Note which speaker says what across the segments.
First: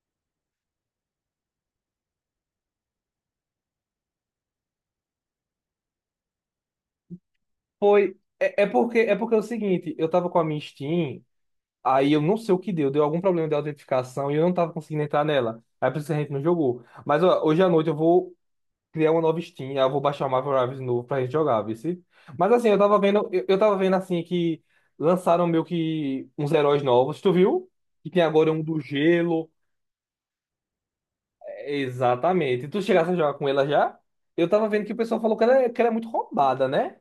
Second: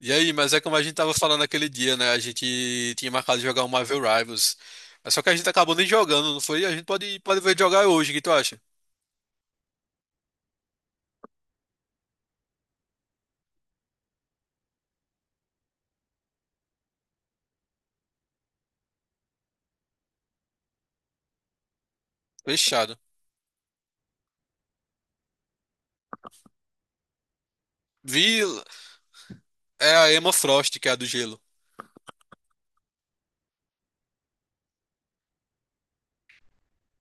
Speaker 1: E aí, mas é como a gente tava falando aquele dia, né? A gente tinha marcado de jogar um Marvel Rivals. Mas só que a gente acabou nem jogando, não foi? A gente pode ver jogar hoje, o
Speaker 2: Foi.
Speaker 1: que tu acha?
Speaker 2: É porque é o seguinte, eu tava com a minha Steam, aí eu não sei o que deu algum problema de autenticação e eu não tava conseguindo entrar nela. Aí por isso que a gente não jogou. Mas ó, hoje à noite eu vou criar uma nova Steam, aí eu vou baixar o Marvel Rivals de novo pra gente jogar, viu? Mas assim, eu
Speaker 1: Fechado.
Speaker 2: tava vendo, eu, eu tava vendo assim que lançaram meio que uns heróis novos, tu viu? Que tem
Speaker 1: Vi,
Speaker 2: agora um do gelo.
Speaker 1: é a Emma Frost, que é a do gelo.
Speaker 2: É, exatamente. Tu chegasse a jogar com ela já? Eu tava vendo que o pessoal falou que ela, que ela é muito roubada, né?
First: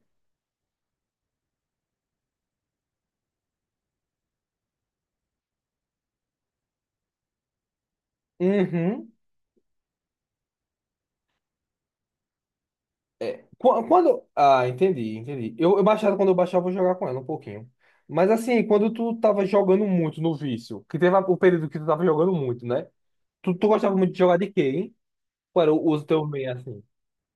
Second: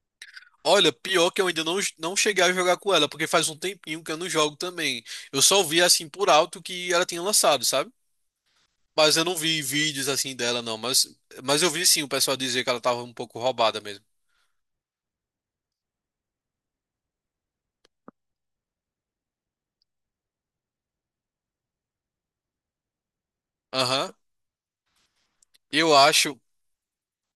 Speaker 1: Olha, pior que eu ainda não cheguei a jogar com ela, porque faz um tempinho que eu não jogo também. Eu só vi assim por alto que ela tinha lançado, sabe?
Speaker 2: Uhum.
Speaker 1: Mas eu não vi vídeos assim dela, não. Mas eu vi sim o pessoal dizer que ela tava um pouco roubada mesmo.
Speaker 2: Quando. Ah, entendi, entendi. Eu baixava, quando eu baixava, eu vou jogar com ela um pouquinho. Mas assim, quando tu tava jogando muito no vício, que teve o período que tu tava jogando muito, né? Tu gostava
Speaker 1: Aham.
Speaker 2: muito de jogar de quê, hein? Qual era o
Speaker 1: Eu
Speaker 2: uso teu
Speaker 1: acho.
Speaker 2: meio assim?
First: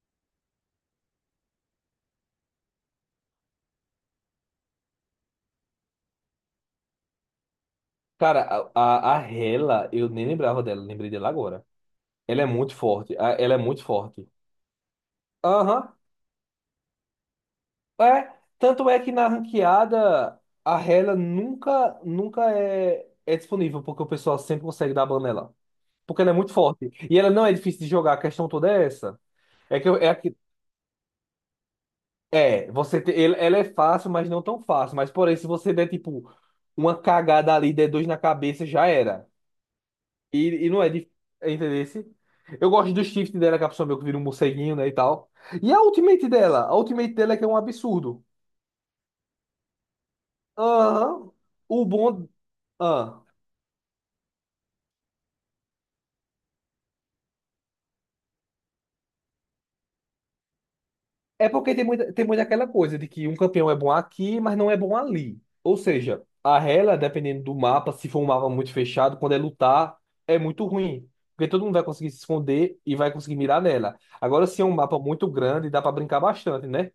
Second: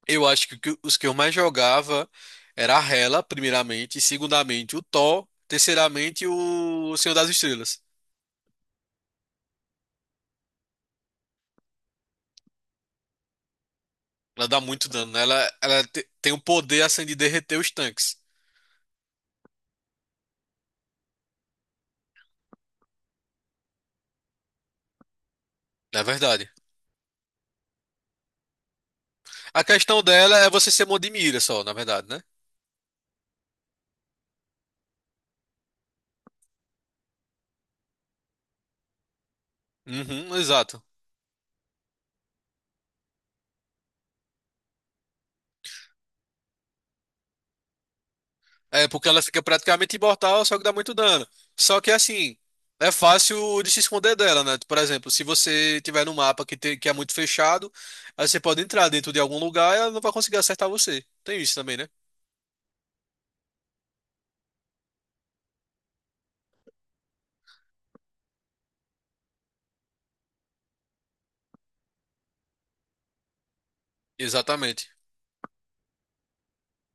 Speaker 1: Eu acho que os que eu mais jogava era a Hela, primeiramente, e segundamente o Thor, terceiramente o Senhor das Estrelas.
Speaker 2: Cara, a Hela, eu nem lembrava dela, lembrei dela agora. Ela é muito forte, ela é muito forte.
Speaker 1: Ela dá muito dano, né? Ela,
Speaker 2: Aham,
Speaker 1: tem o poder assim de derreter os tanques,
Speaker 2: é. Tanto é que na ranqueada, a Hela nunca, nunca é disponível, porque o pessoal sempre consegue dar ban nela.
Speaker 1: na
Speaker 2: Porque ela é
Speaker 1: verdade.
Speaker 2: muito forte. E ela não é difícil de jogar, a questão toda é essa.
Speaker 1: A
Speaker 2: É que eu-
Speaker 1: questão
Speaker 2: é, que,
Speaker 1: dela é você ser mão de mira só, na verdade, né?
Speaker 2: ela é fácil, mas não tão fácil. Mas porém, se você der tipo uma cagada ali, der dois na cabeça, já era.
Speaker 1: Uhum,
Speaker 2: E
Speaker 1: exato.
Speaker 2: não é difícil, entendeu? Eu gosto do shift dela, que a pessoa meio que vira um morceguinho, né, e tal. E a ultimate dela? A ultimate dela é que é um absurdo.
Speaker 1: É, porque ela fica praticamente imortal, só que dá muito dano.
Speaker 2: Aham.
Speaker 1: Só
Speaker 2: O
Speaker 1: que
Speaker 2: bom.
Speaker 1: assim, é
Speaker 2: Ah.
Speaker 1: fácil de se esconder dela, né? Por exemplo, se você tiver num mapa que é muito fechado, aí você pode entrar dentro de algum lugar e ela não vai conseguir acertar você. Tem
Speaker 2: É
Speaker 1: isso
Speaker 2: porque
Speaker 1: também,
Speaker 2: tem
Speaker 1: né?
Speaker 2: muita, tem muita aquela coisa de que um campeão é bom aqui, mas não é bom ali. Ou seja, a Rela, dependendo do mapa, se for um mapa muito fechado, quando é lutar, é muito ruim. Porque todo mundo vai conseguir se esconder e vai conseguir mirar nela. Agora, se é um
Speaker 1: Exatamente.
Speaker 2: mapa muito grande, dá pra brincar bastante, né?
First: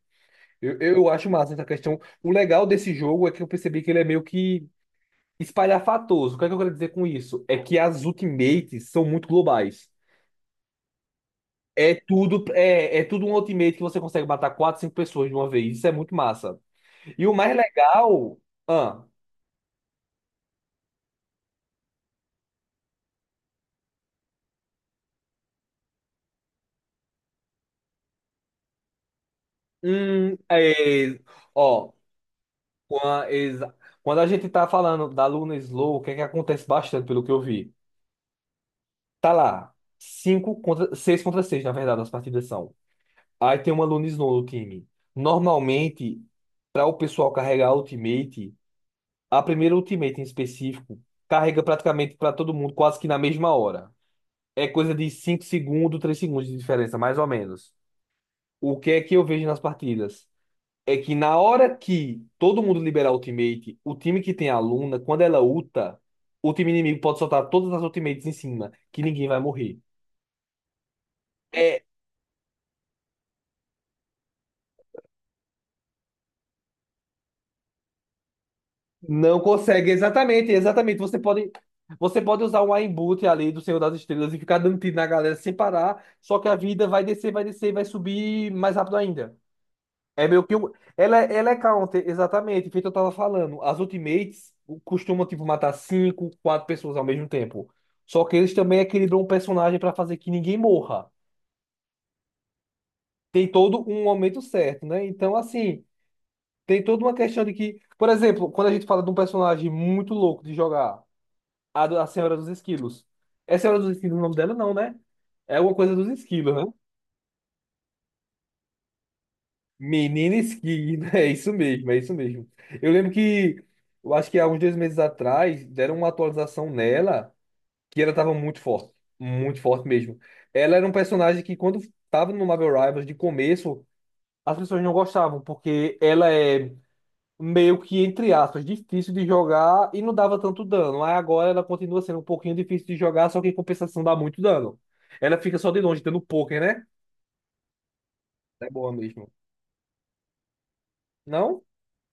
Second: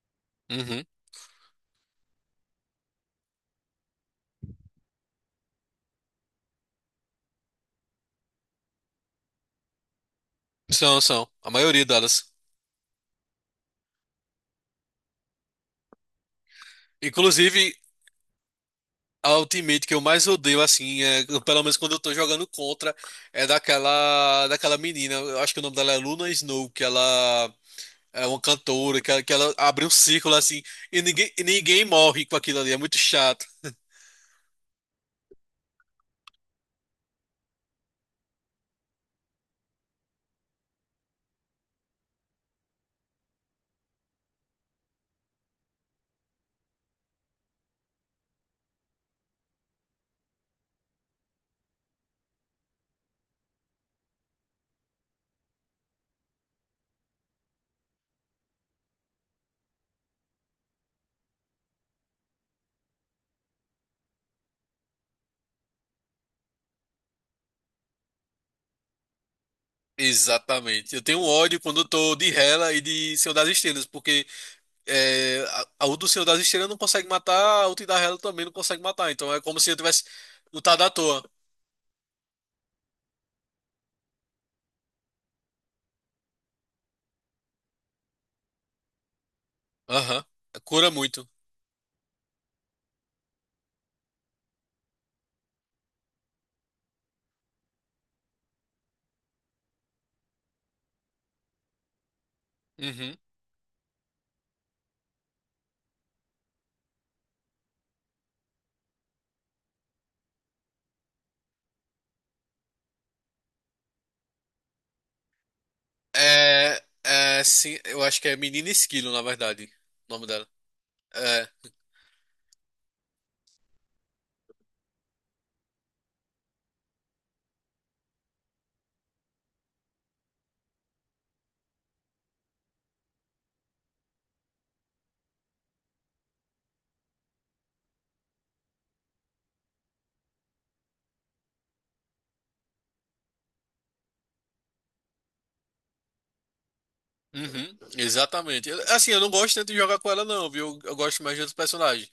Speaker 2: Eu,
Speaker 1: Uhum.
Speaker 2: eu acho massa essa questão. O legal desse jogo é que eu percebi que ele é meio que espalhafatoso. O que é que eu quero dizer com isso? É que as ultimates são muito globais.
Speaker 1: São, são. A maioria
Speaker 2: É
Speaker 1: delas.
Speaker 2: tudo, é, é tudo um ultimate que você consegue matar 4, 5 pessoas de uma vez. Isso é muito massa. E o
Speaker 1: Inclusive,
Speaker 2: mais legal, ah,
Speaker 1: a ultimate que eu mais odeio, assim, é, pelo menos quando eu tô jogando contra, é daquela menina. Eu acho que o nome dela é Luna Snow, que ela é uma cantora, que que ela abre um círculo
Speaker 2: hum,
Speaker 1: assim
Speaker 2: é,
Speaker 1: e ninguém
Speaker 2: ó,
Speaker 1: morre com aquilo ali. É muito
Speaker 2: qua-
Speaker 1: chato.
Speaker 2: exa- quando a gente tá falando da Luna Slow, o que é que acontece bastante, pelo que eu vi? Tá lá, 6 contra 6 na verdade, as partidas são. Aí tem uma Luna Slow no time. Normalmente, para o pessoal carregar a Ultimate, a primeira Ultimate em específico, carrega praticamente para todo mundo quase que na mesma hora. É coisa de 5 segundos, 3 segundos de diferença, mais ou menos. O que é que eu vejo nas partidas? É que na hora que todo mundo liberar ultimate, o time que tem a Luna, quando ela ulta, o time inimigo pode soltar todas as ultimates em cima, que ninguém vai morrer.
Speaker 1: Exatamente. Eu tenho um ódio quando
Speaker 2: É,
Speaker 1: eu tô de Hela e de Senhor das Estrelas, porque é, a o do Senhor das Estrelas não consegue matar, a outra da Hela também não consegue matar. Então
Speaker 2: não
Speaker 1: é como se eu
Speaker 2: consegue,
Speaker 1: tivesse
Speaker 2: exatamente,
Speaker 1: lutado à
Speaker 2: exatamente. Você
Speaker 1: toa.
Speaker 2: pode, você pode usar um aimbot ali do Senhor das Estrelas e ficar dando tiro na galera sem parar, só que a vida vai descer, vai descer, vai subir mais rápido ainda.
Speaker 1: Aham.
Speaker 2: É meio que um.
Speaker 1: Cura
Speaker 2: Ela,
Speaker 1: muito.
Speaker 2: é- ela é counter, exatamente, feito eu tava falando. As ultimates costumam, tipo, matar cinco, quatro pessoas ao mesmo tempo. Só que eles também equilibram o personagem pra fazer que ninguém morra.
Speaker 1: Uhum.
Speaker 2: Tem todo um momento certo, né? Então, assim, tem toda uma questão de que, por exemplo, quando a gente fala de um personagem muito louco de jogar, a Senhora dos Esquilos. É Senhora dos Esquilos o nome dela, não, né? É alguma coisa dos esquilos, né?
Speaker 1: É, é, sim, eu acho que é Menina Esquilo, na verdade, o nome
Speaker 2: Menina
Speaker 1: dela.
Speaker 2: Skig, é
Speaker 1: É.
Speaker 2: isso mesmo, é isso mesmo. Eu lembro que, eu acho que há uns 2 meses atrás, deram uma atualização nela que ela tava muito forte mesmo. Ela era um personagem que, quando tava no Marvel Rivals de começo, as pessoas não gostavam, porque ela é meio que, entre aspas, difícil de jogar e não dava tanto dano. Aí agora ela continua sendo um pouquinho difícil de jogar, só que em compensação dá muito dano. Ela fica só de longe, dando poker, né?
Speaker 1: Uhum, exatamente.
Speaker 2: É boa
Speaker 1: Assim, eu
Speaker 2: mesmo.
Speaker 1: não gosto tanto de jogar com ela, não, viu? Eu gosto mais de outros
Speaker 2: Não?
Speaker 1: personagens.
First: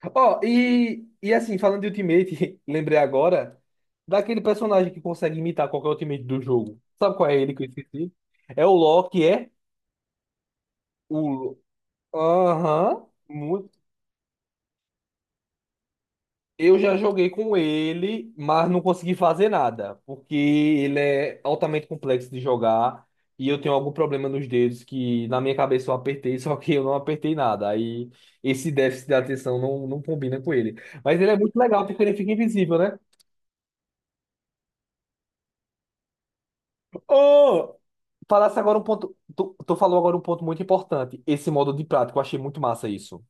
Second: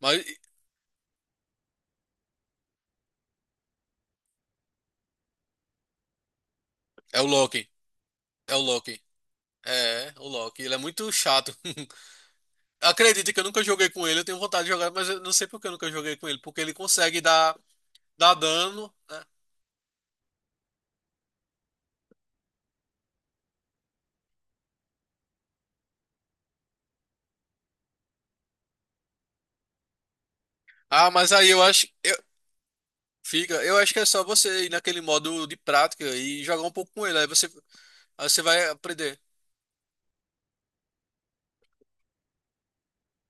Speaker 1: Mas
Speaker 2: Ó, e assim, falando de Ultimate, lembrei agora daquele personagem que consegue imitar qualquer Ultimate do jogo. Sabe
Speaker 1: é o
Speaker 2: qual é ele que eu
Speaker 1: Loki.
Speaker 2: esqueci?
Speaker 1: É o
Speaker 2: É o
Speaker 1: Loki.
Speaker 2: Loki, é?
Speaker 1: É, o Loki. Ele é muito chato.
Speaker 2: O... Aham,
Speaker 1: Acredita que eu nunca
Speaker 2: muito.
Speaker 1: joguei com ele. Eu tenho vontade de jogar, mas eu não sei por que eu nunca joguei com ele. Porque ele
Speaker 2: Eu já
Speaker 1: consegue
Speaker 2: joguei com
Speaker 1: dar,
Speaker 2: ele,
Speaker 1: dar
Speaker 2: mas não
Speaker 1: dano,
Speaker 2: consegui
Speaker 1: né?
Speaker 2: fazer nada, porque ele é altamente complexo de jogar e eu tenho algum problema nos dedos que na minha cabeça eu apertei, só que eu não apertei nada. Aí esse déficit de atenção não combina com ele.
Speaker 1: Ah,
Speaker 2: Mas ele
Speaker 1: mas
Speaker 2: é
Speaker 1: aí
Speaker 2: muito
Speaker 1: eu
Speaker 2: legal
Speaker 1: acho.
Speaker 2: porque ele
Speaker 1: Eu,
Speaker 2: fica invisível, né?
Speaker 1: fica. Eu acho que é só você ir naquele modo de prática e jogar um pouco com ele.
Speaker 2: Oh!
Speaker 1: Aí você
Speaker 2: Falasse
Speaker 1: vai
Speaker 2: agora um ponto.
Speaker 1: aprender.
Speaker 2: Tu falou agora um ponto muito importante. Esse modo de prática. Eu achei muito massa isso.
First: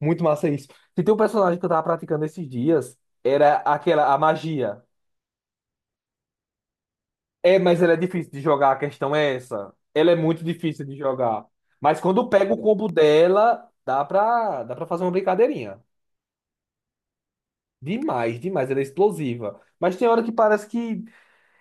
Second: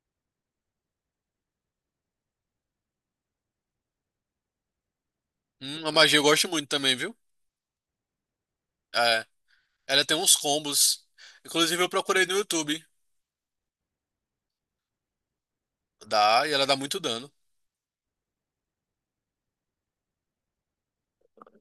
Speaker 2: Muito massa isso. Se tem um personagem que eu tava praticando esses dias, era aquela, a magia.
Speaker 1: A magia eu gosto muito também, viu?
Speaker 2: É, mas ela é difícil de jogar, a questão
Speaker 1: É,
Speaker 2: é essa.
Speaker 1: ela
Speaker 2: Ela
Speaker 1: tem
Speaker 2: é
Speaker 1: uns
Speaker 2: muito difícil de
Speaker 1: combos.
Speaker 2: jogar.
Speaker 1: Inclusive eu
Speaker 2: Mas
Speaker 1: procurei
Speaker 2: quando
Speaker 1: no
Speaker 2: pega o
Speaker 1: YouTube.
Speaker 2: combo dela, dá pra fazer uma brincadeirinha.
Speaker 1: Dá, e ela dá muito dano.
Speaker 2: Demais, demais. Ela é explosiva. Mas tem hora que parece que.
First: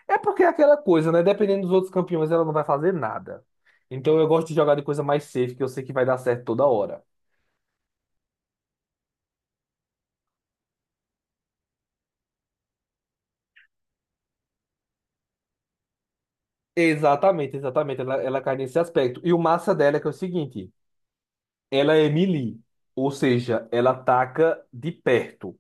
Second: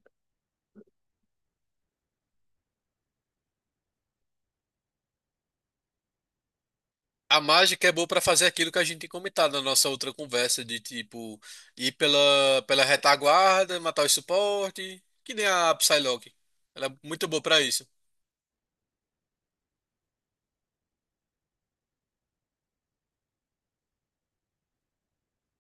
Speaker 2: É porque é aquela coisa, né? Dependendo dos outros campeões, ela não vai fazer nada. Então eu gosto de jogar de coisa mais safe, que eu sei que vai dar certo toda hora.
Speaker 1: A mágica é boa pra fazer aquilo que a gente tem comentado na nossa outra conversa, de tipo, ir pela retaguarda, matar o suporte, que nem a Psylocke. Ela é muito boa
Speaker 2: Exatamente,
Speaker 1: pra isso.
Speaker 2: exatamente. Ela cai nesse aspecto. E o massa dela é que é o seguinte: ela é melee, ou seja, ela ataca de perto.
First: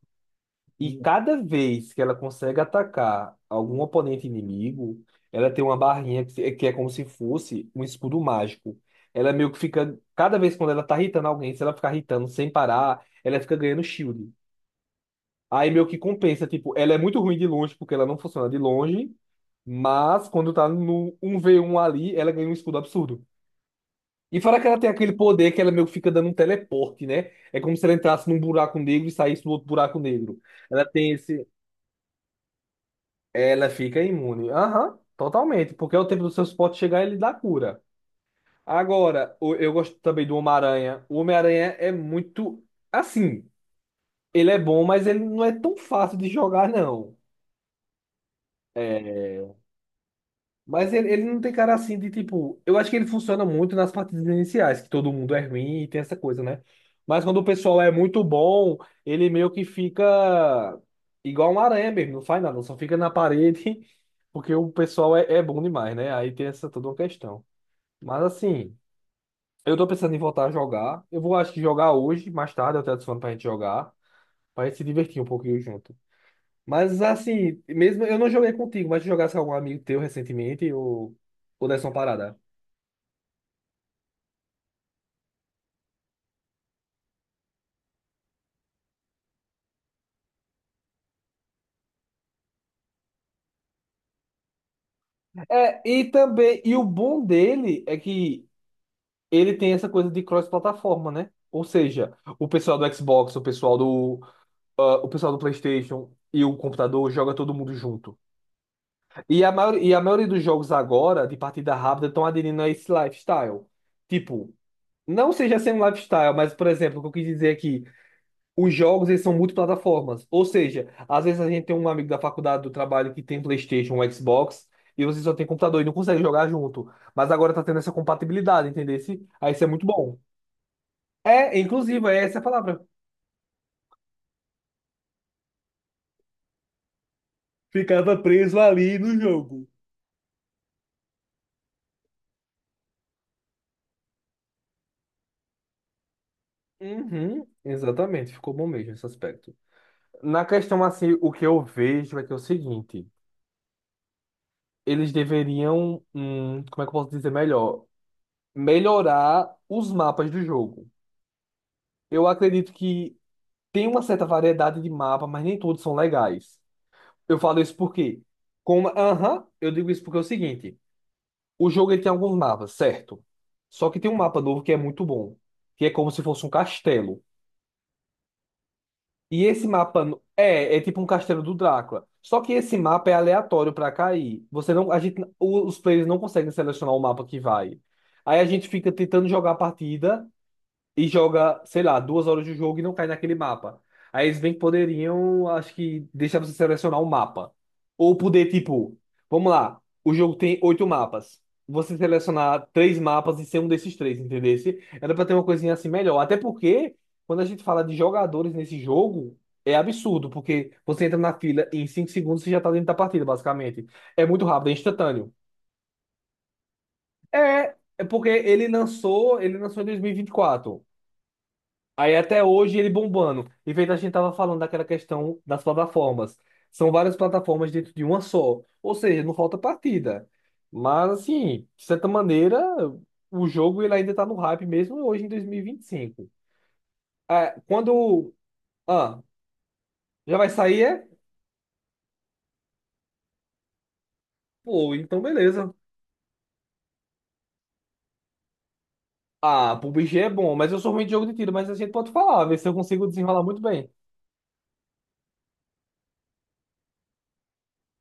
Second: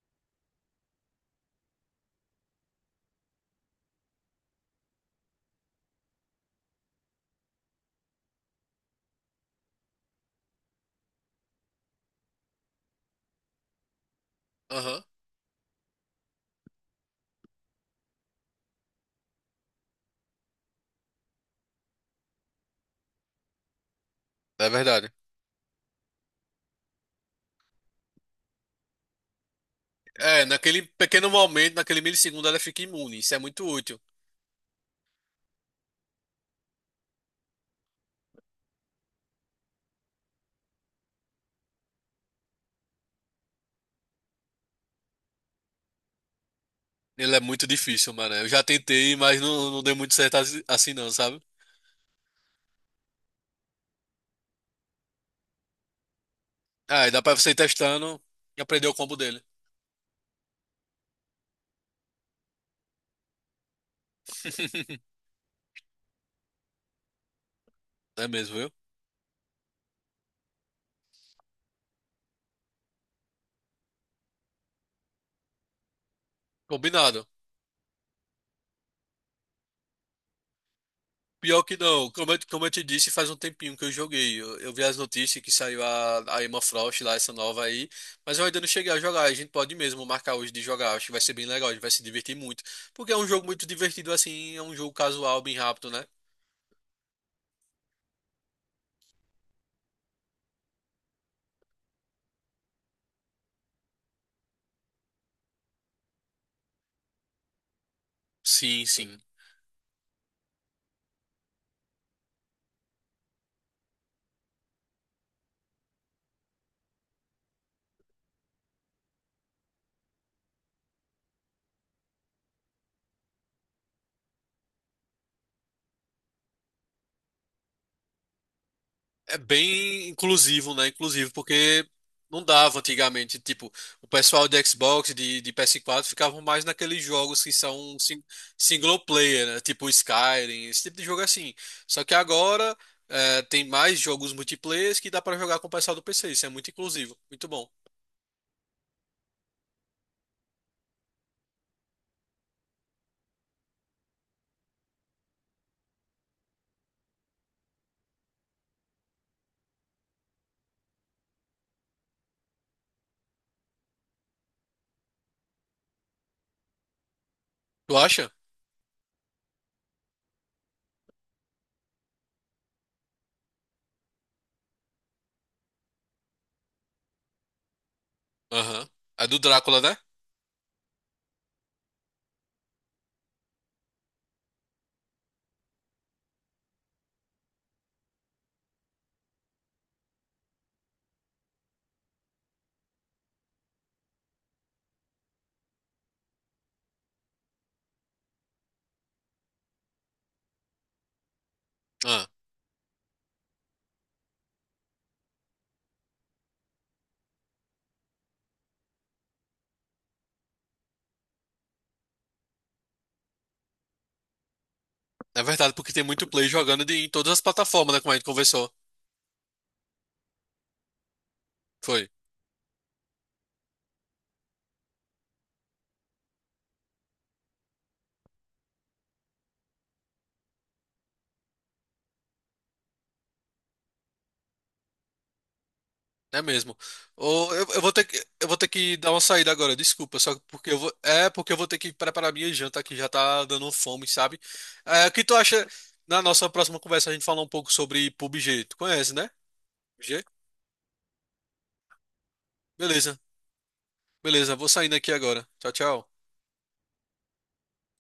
Speaker 2: E cada vez que ela consegue atacar algum oponente inimigo, ela tem uma barrinha que, que é como se fosse um escudo mágico. Ela meio que fica. Cada vez quando ela tá irritando alguém, se ela ficar irritando sem parar, ela fica ganhando shield.
Speaker 1: Aham,
Speaker 2: Aí meio que compensa, tipo, ela é muito ruim de longe porque ela não funciona de longe, mas quando tá no 1v1 ali, ela ganha um escudo absurdo. E fora que
Speaker 1: é
Speaker 2: ela tem aquele
Speaker 1: verdade.
Speaker 2: poder que ela meio que fica dando um teleporte, né? É como se ela entrasse num buraco negro e saísse do outro buraco negro.
Speaker 1: É, naquele
Speaker 2: Ela tem
Speaker 1: pequeno
Speaker 2: esse.
Speaker 1: momento, naquele milissegundo, ela fica imune. Isso é muito
Speaker 2: Ela
Speaker 1: útil.
Speaker 2: fica imune. Aham, totalmente. Porque é o tempo do seu suporte chegar e ele dá cura. Agora, eu gosto também do Homem-Aranha. O Homem-Aranha é muito. Assim, ele é bom, mas ele não é tão fácil de jogar, não.
Speaker 1: Ele é muito difícil, mano. Eu já tentei, mas
Speaker 2: É.
Speaker 1: não deu muito certo
Speaker 2: Mas
Speaker 1: assim não,
Speaker 2: ele não
Speaker 1: sabe?
Speaker 2: tem cara assim de tipo. Eu acho que ele funciona muito nas partidas iniciais, que todo mundo é ruim e tem essa coisa, né?
Speaker 1: Ah, e dá
Speaker 2: Mas
Speaker 1: pra
Speaker 2: quando o
Speaker 1: você ir
Speaker 2: pessoal é
Speaker 1: testando
Speaker 2: muito
Speaker 1: e
Speaker 2: bom,
Speaker 1: aprender o combo
Speaker 2: ele
Speaker 1: dele.
Speaker 2: meio que fica igual um aranha mesmo, não faz nada, só fica na parede, porque o pessoal é, é bom demais, né? Aí tem essa toda uma questão. Mas
Speaker 1: É mesmo, viu?
Speaker 2: assim, eu tô pensando em voltar a jogar. Eu vou, acho que jogar hoje, mais tarde, eu te adiciono pra gente jogar, pra gente se divertir um pouquinho junto. Mas
Speaker 1: Combinado.
Speaker 2: assim, mesmo eu não joguei contigo, mas se jogasse com algum amigo teu recentemente, ou,
Speaker 1: Pior
Speaker 2: ou
Speaker 1: que
Speaker 2: desse uma
Speaker 1: não,
Speaker 2: parada.
Speaker 1: como eu te disse, faz um tempinho que eu joguei. Eu vi as notícias que saiu a Emma Frost lá, essa nova aí, mas eu ainda não cheguei a jogar. A gente pode mesmo marcar hoje de jogar, acho que vai ser bem legal, a gente vai se divertir muito. Porque é um jogo muito divertido assim, é um jogo casual, bem
Speaker 2: É,
Speaker 1: rápido,
Speaker 2: e
Speaker 1: né?
Speaker 2: também, e o bom dele é que ele tem essa coisa de cross-plataforma, né? Ou seja, o pessoal do Xbox, o pessoal do PlayStation e o computador joga todo mundo junto.
Speaker 1: Sim, sim.
Speaker 2: E a maioria dos jogos agora, de partida rápida, estão aderindo a esse lifestyle. Tipo, não seja sem um lifestyle, mas, por exemplo, o que eu quis dizer aqui, os jogos eles são multiplataformas. Ou seja, às vezes a gente tem um amigo da faculdade do trabalho que tem PlayStation, um Xbox, e você só tem computador e não consegue jogar junto. Mas agora tá tendo essa compatibilidade, entendeu?
Speaker 1: É
Speaker 2: Aí isso é muito
Speaker 1: bem
Speaker 2: bom.
Speaker 1: inclusivo, né? Inclusivo,
Speaker 2: É,
Speaker 1: porque
Speaker 2: inclusive, é essa a
Speaker 1: não dava
Speaker 2: palavra.
Speaker 1: antigamente. Tipo, o pessoal de Xbox, de PS4 ficavam mais naqueles jogos que são
Speaker 2: Ficava preso ali
Speaker 1: single
Speaker 2: no
Speaker 1: player, né?
Speaker 2: jogo.
Speaker 1: Tipo Skyrim, esse tipo de jogo assim. Só que agora é, tem mais jogos multiplayer que dá pra jogar com o pessoal do PC. Isso é muito inclusivo.
Speaker 2: Uhum,
Speaker 1: Muito bom.
Speaker 2: exatamente, ficou bom mesmo esse aspecto. Na questão assim, o que eu vejo é que é o seguinte, eles deveriam, como é que eu posso dizer melhor? Melhorar os mapas do jogo. Eu acredito que tem uma certa variedade de mapa, mas nem todos são legais. Eu falo isso
Speaker 1: Tu
Speaker 2: porque
Speaker 1: acha?
Speaker 2: Como, aham, eu digo isso porque é o seguinte: o jogo ele tem alguns mapas, certo? Só que tem um mapa novo que é muito bom, que é como se fosse um castelo.
Speaker 1: Aham. É do
Speaker 2: E esse
Speaker 1: Drácula, né?
Speaker 2: mapa é tipo um castelo do Drácula. Só que esse mapa é aleatório para cair. Você não, a gente, os players não conseguem selecionar o mapa que vai. Aí a gente fica tentando jogar a partida e joga, sei lá, 2 horas de jogo e não cai naquele mapa. Aí eles bem que poderiam, acho que, deixar você selecionar um mapa. Ou poder, tipo, vamos lá, o jogo tem oito mapas. Você
Speaker 1: Ah,
Speaker 2: selecionar três mapas e ser um desses três, entendesse? Era pra ter uma coisinha assim melhor. Até porque, quando a gente fala de jogadores nesse jogo, é absurdo, porque você entra na fila e em 5 segundos você já tá dentro da partida, basicamente. É muito rápido, é instantâneo.
Speaker 1: é verdade, porque tem muito play jogando de, em todas as
Speaker 2: É,
Speaker 1: plataformas, né?
Speaker 2: é
Speaker 1: Como a gente
Speaker 2: porque ele
Speaker 1: conversou.
Speaker 2: lançou, ele lançou em dois mil e vinte e quatro.
Speaker 1: Foi.
Speaker 2: Aí até hoje ele bombando. E feito a gente tava falando daquela questão das plataformas. São várias plataformas dentro de uma só. Ou seja, não falta partida. Mas assim, de certa maneira, o jogo ele ainda tá no hype mesmo hoje em 2025.
Speaker 1: É mesmo. Ô,
Speaker 2: Ah,
Speaker 1: eu, eu vou ter que dar uma
Speaker 2: ah,
Speaker 1: saída agora, desculpa,
Speaker 2: já
Speaker 1: só
Speaker 2: vai
Speaker 1: porque eu
Speaker 2: sair,
Speaker 1: vou, é porque eu vou ter que preparar minha janta que já tá dando fome, sabe?
Speaker 2: pô,
Speaker 1: É, o
Speaker 2: então
Speaker 1: que tu acha
Speaker 2: beleza.
Speaker 1: na nossa próxima conversa a gente falar um pouco sobre PUBG? Tu conhece, né?
Speaker 2: Ah, PUBG
Speaker 1: PUBG?
Speaker 2: é bom, mas eu sou ruim de jogo de tiro, mas a gente pode falar, ver se eu consigo
Speaker 1: Beleza.
Speaker 2: desenrolar muito bem.
Speaker 1: Beleza, vou saindo aqui agora. Tchau, tchau.